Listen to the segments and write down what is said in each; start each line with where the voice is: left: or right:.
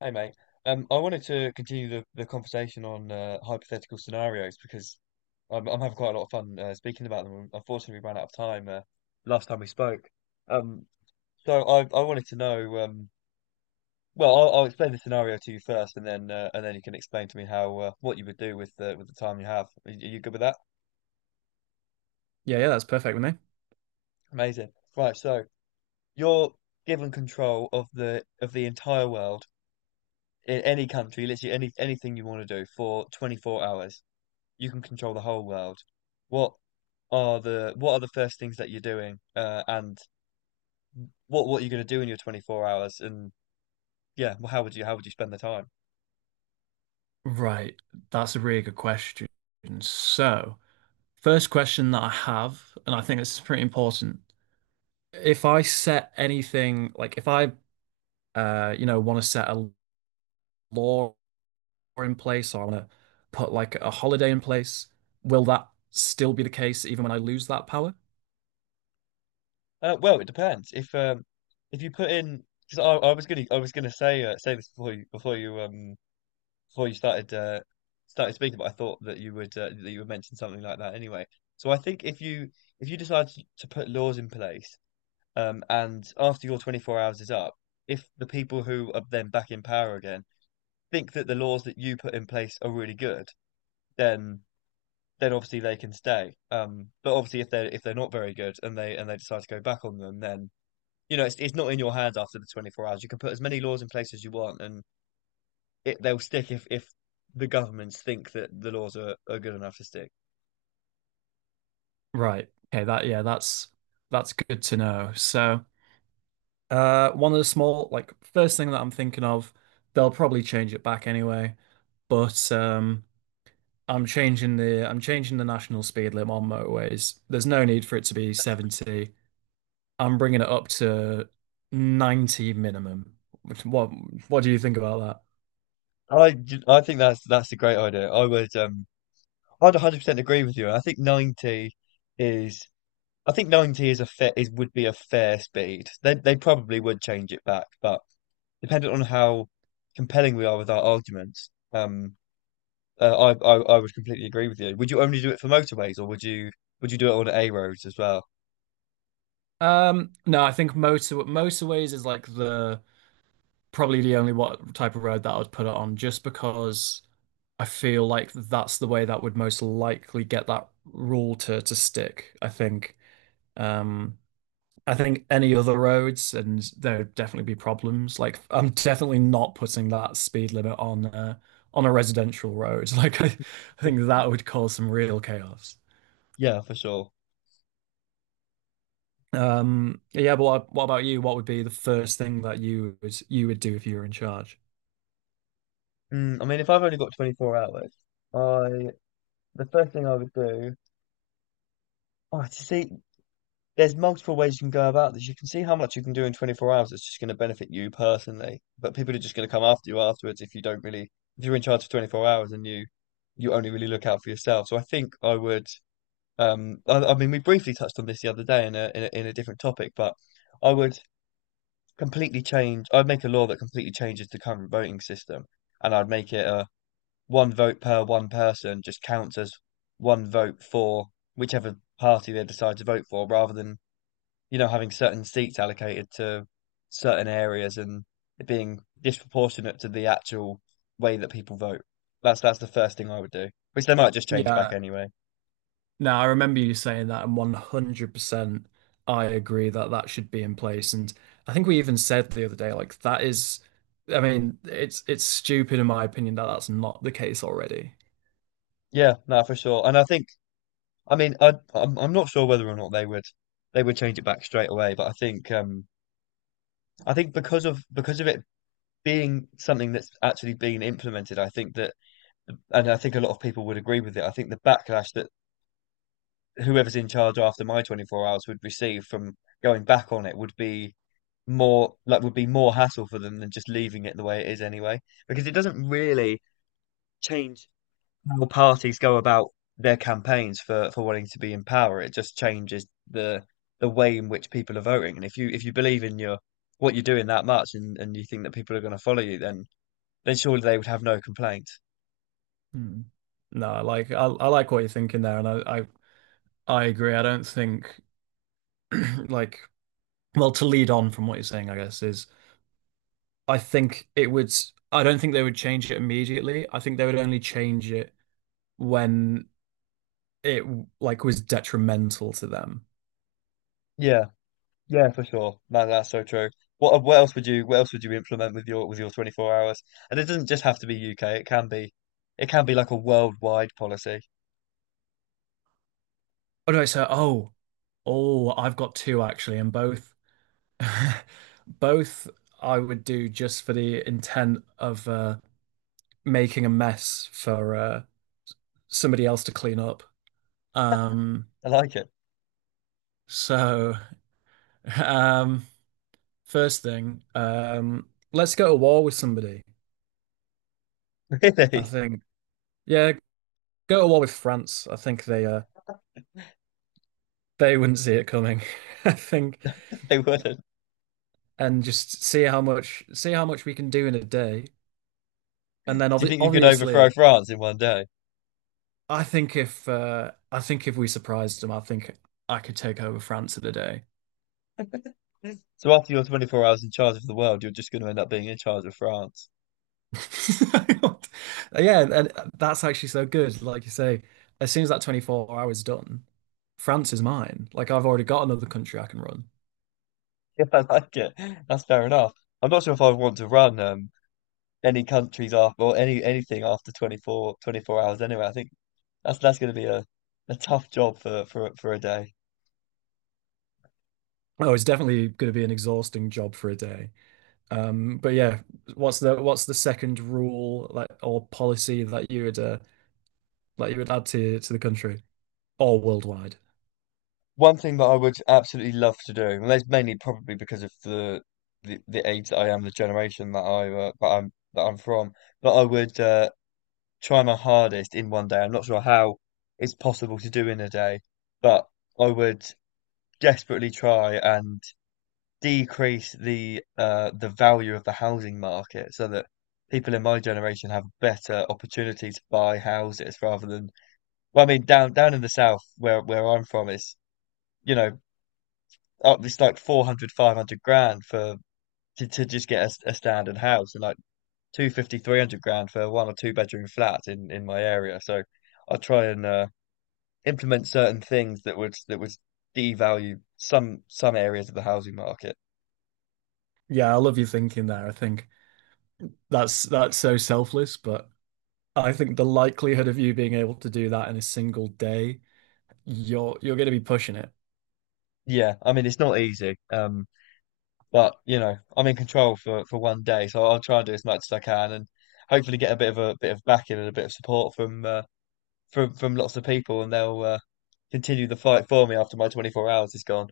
left: Hey mate, I wanted to continue the conversation on hypothetical scenarios because I'm having quite a lot of fun speaking about them. Unfortunately, we ran out of time last time we spoke. Um, I wanted to know. I'll explain the scenario to you first, and then you can explain to me how what you would do with the time you have. Are you good with that?
right: Yeah, yeah, that's perfect with me.
left: Amazing. Right. So you're given control of the entire world in any country, literally any anything you want to do for 24 hours. You can control the whole world. What what are the first things that you're doing? And what are you going to do in your 24 hours? And yeah, well, how would you spend the time?
right: Right, that's a really good question. So, first question that I have, and I think this is pretty important. If I set anything, like if I, want to set a law in place, or I want to put like a holiday in place, will that still be the case even when I lose that power?
left: Well, it depends. If you put in because I was gonna I was gonna say say this before you before you started started speaking, but I thought that you would mention something like that anyway. So I think if you decide to put laws in place, and after your 24 hours is up, if the people who are then back in power again think that the laws that you put in place are really good, then then obviously they can stay. But obviously if they're not very good and they decide to go back on them, then you know it's not in your hands after the 24 hours. You can put as many laws in place as you want, and it they'll stick if the governments think that the laws are good enough to stick.
right: Right. Okay, that yeah, that's good to know. So, one of the small like first thing that I'm thinking of, they'll probably change it back anyway, but I'm changing the, I'm changing the national speed limit on motorways. There's no need for it to be 70. I'm bringing it up to 90 minimum. What what do you think about
left: I, I think that's a great idea. I would I'd 100% agree with you. I think 90 is I think 90 is a fair is would be a fair speed. They probably would change it back, but dependent on how compelling we are with our arguments, uh, I would completely agree with you. Would you only do it for motorways, or would you do it on A roads as well?
right: that? No, I think motorways is like the probably the only what type of road that I would put it on, just because I feel like that's the way that would most likely get that rule to stick, I think. Um, I think any other roads, and there would definitely be problems. Like I'm definitely not putting that speed limit on a residential road. I think that would cause some real chaos.
left: Yeah, for sure.
right: Yeah, but what about you? What would be the first thing that you would, you would do if you were in charge?
left: Mm, I mean, if I've only got 24 hours, I the first thing I would do. Oh, to see, there's multiple ways you can go about this. You can see how much you can do in 24 hours. It's just going to benefit you personally, but people are just going to come after you afterwards if you don't really, if you're in charge for 24 hours and you only really look out for yourself. So I think I would. I mean, we briefly touched on this the other day in a, in a in a different topic, but I would completely change. I'd make a law that completely changes the current voting system, and I'd make it a one vote per one person just counts as one vote for whichever party they decide to vote for, rather than you know having certain seats allocated to certain areas and it being disproportionate to the actual way that people vote. That's the first thing I would do, which they might just change back
right: Yeah,
left: anyway.
right: no, I remember you saying that, and 100% I agree that that should be in place. And I think we even said the other day, like that is, I mean, it's stupid in my opinion that that's not the case already.
left: Yeah, no, for sure. And I think. I mean, I'm not sure whether or not they would they would change it back straight away, but I think because of it being something that's actually been implemented, I think that, and I think a lot of people would agree with it. I think the backlash that whoever's in charge after my 24 hours would receive from going back on it would be more like would be more hassle for them than just leaving it the way it is anyway, because it doesn't really change how parties go about their campaigns for wanting to be in power. It just changes the way in which people are voting. And if you believe in your what you're doing that much and you think that people are going to follow you, then surely they would have no complaints.
right: Hmm. No, I like, I like what you're thinking there, and I agree. I don't think like, well, to lead on from what you're saying, I guess, is I think it would. I don't think they would change it immediately. I think they would only change it when it like was detrimental to them.
left: Yeah, yeah, for sure. Man, that's so true. What else would you what else would you implement with your 24 hours? And it doesn't just have to be UK. It can be like a worldwide policy.
right: Or do I say, oh, I've got two actually, and both both I would do just for the intent of making a mess for somebody else to clean up. Um,
left: I like it.
right: so, um, first thing, let's go to war with somebody. I
left: Really?
right: think, yeah, go to war with France. I think they wouldn't see it coming. I think,
left: They wouldn't.
right: and just see how much, see how much we can do in a day, and then
left: Do you think you could overthrow
right: obviously
left: France in 1 day?
right: I think if we surprised them, I think I could take over France in a day.
left: So after your 24 hours in charge of the world, you're just going to end up being in charge of France.
right: Yeah, and that's actually so good. Like you say, as soon as that 24 hours done, France is mine. Like I've already got another country I can run.
left: Yeah, I like it. That's fair enough. I'm not sure if I would want to run any countries after or any anything after 24 hours anyway. I think that's going to be a tough job for a day.
right: Oh, it's definitely going to be an exhausting job for a day. But yeah, what's the, what's the second rule, like, or policy that you would add to the country or worldwide?
left: One thing that I would absolutely love to do, and that's mainly probably because of the age that I am, the generation that I that I'm from, but I would try my hardest in 1 day. I'm not sure how it's possible to do in a day, but I would desperately try and decrease the value of the housing market so that people in my generation have better opportunity to buy houses rather than well, I mean down in the south where I'm from is you know up it's like 400 500 grand for to just get a standard house and like two fifty three hundred grand for a one or two-bedroom flat in my area, so I'll try and implement certain things that would devalue some areas of the housing market.
right: Yeah, I love your thinking there. I think that's so selfless, but I think the likelihood of you being able to do that in a single day, you're going to be pushing it.
left: Yeah, I mean it's not easy, but you know I'm in control for 1 day, so I'll try and do as much as I can, and hopefully get a bit of backing and a bit of support from from lots of people, and they'll continue the fight for me after my 24 hours is gone.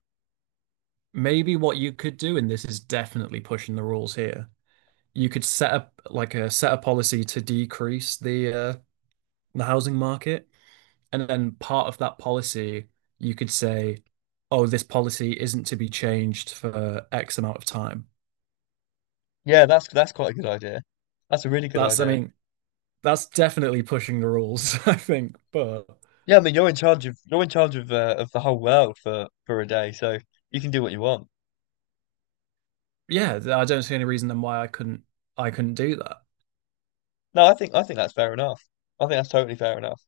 right: Maybe what you could do, and this is definitely pushing the rules here, you could set up, like, a, set a policy to decrease the housing market. And then part of that policy, you could say, oh, this policy isn't to be changed for X amount of time.
left: Yeah, that's quite a good idea. That's a really good
right: That's, I
left: idea.
right: mean, that's definitely pushing the rules, I think. But
left: Yeah, I mean you're in charge of you're in charge of the whole world for a day, so you can do what you want.
right: yeah, I don't see any reason then why I couldn't do that.
left: No, I think that's fair enough. I think that's totally fair enough.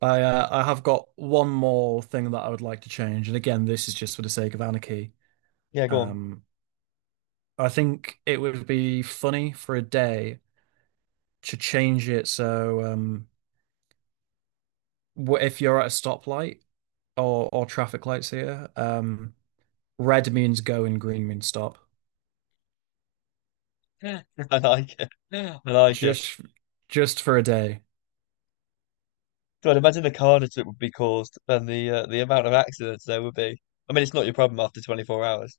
right: I have got one more thing that I would like to change, and again, this is just for the sake of anarchy.
left: Yeah, go on.
right: Um, I think it would be funny for a day to change it so, if you're at a stoplight or traffic lights here, red means go and green means stop.
left: Yeah. I like it. I like it.
right: Just just for a day.
left: God, imagine the carnage that would be caused and the amount of accidents there would be. I mean, it's not your problem after 24 hours.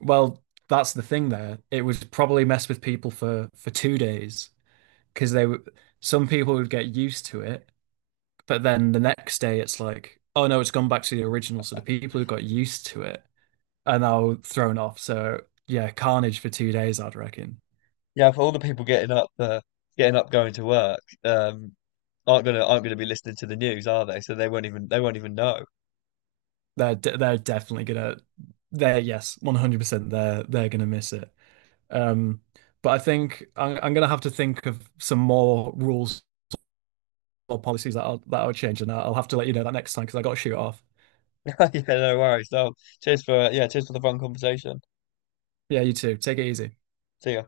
right: Well, that's the thing there. It would probably mess with people for 2 days because they would, some people would get used to it, but then the next day it's like, oh no, it's gone back to the original. So the people who got used to it are now thrown off. So yeah, carnage for 2 days, I'd reckon.
left: Yeah, for all the people getting up, going to work, aren't gonna be listening to the news, are they? So they won't even know.
right: They're definitely gonna, they're yes, 100% they're gonna miss it. Um, but I think I'm gonna have to think of some more rules or policies that I'll change, and I'll have to let you know that next time, because I got to shoot off.
left: Yeah, no worries. So cheers for cheers for the fun conversation.
right: Yeah, you too. Take it easy.
left: See ya.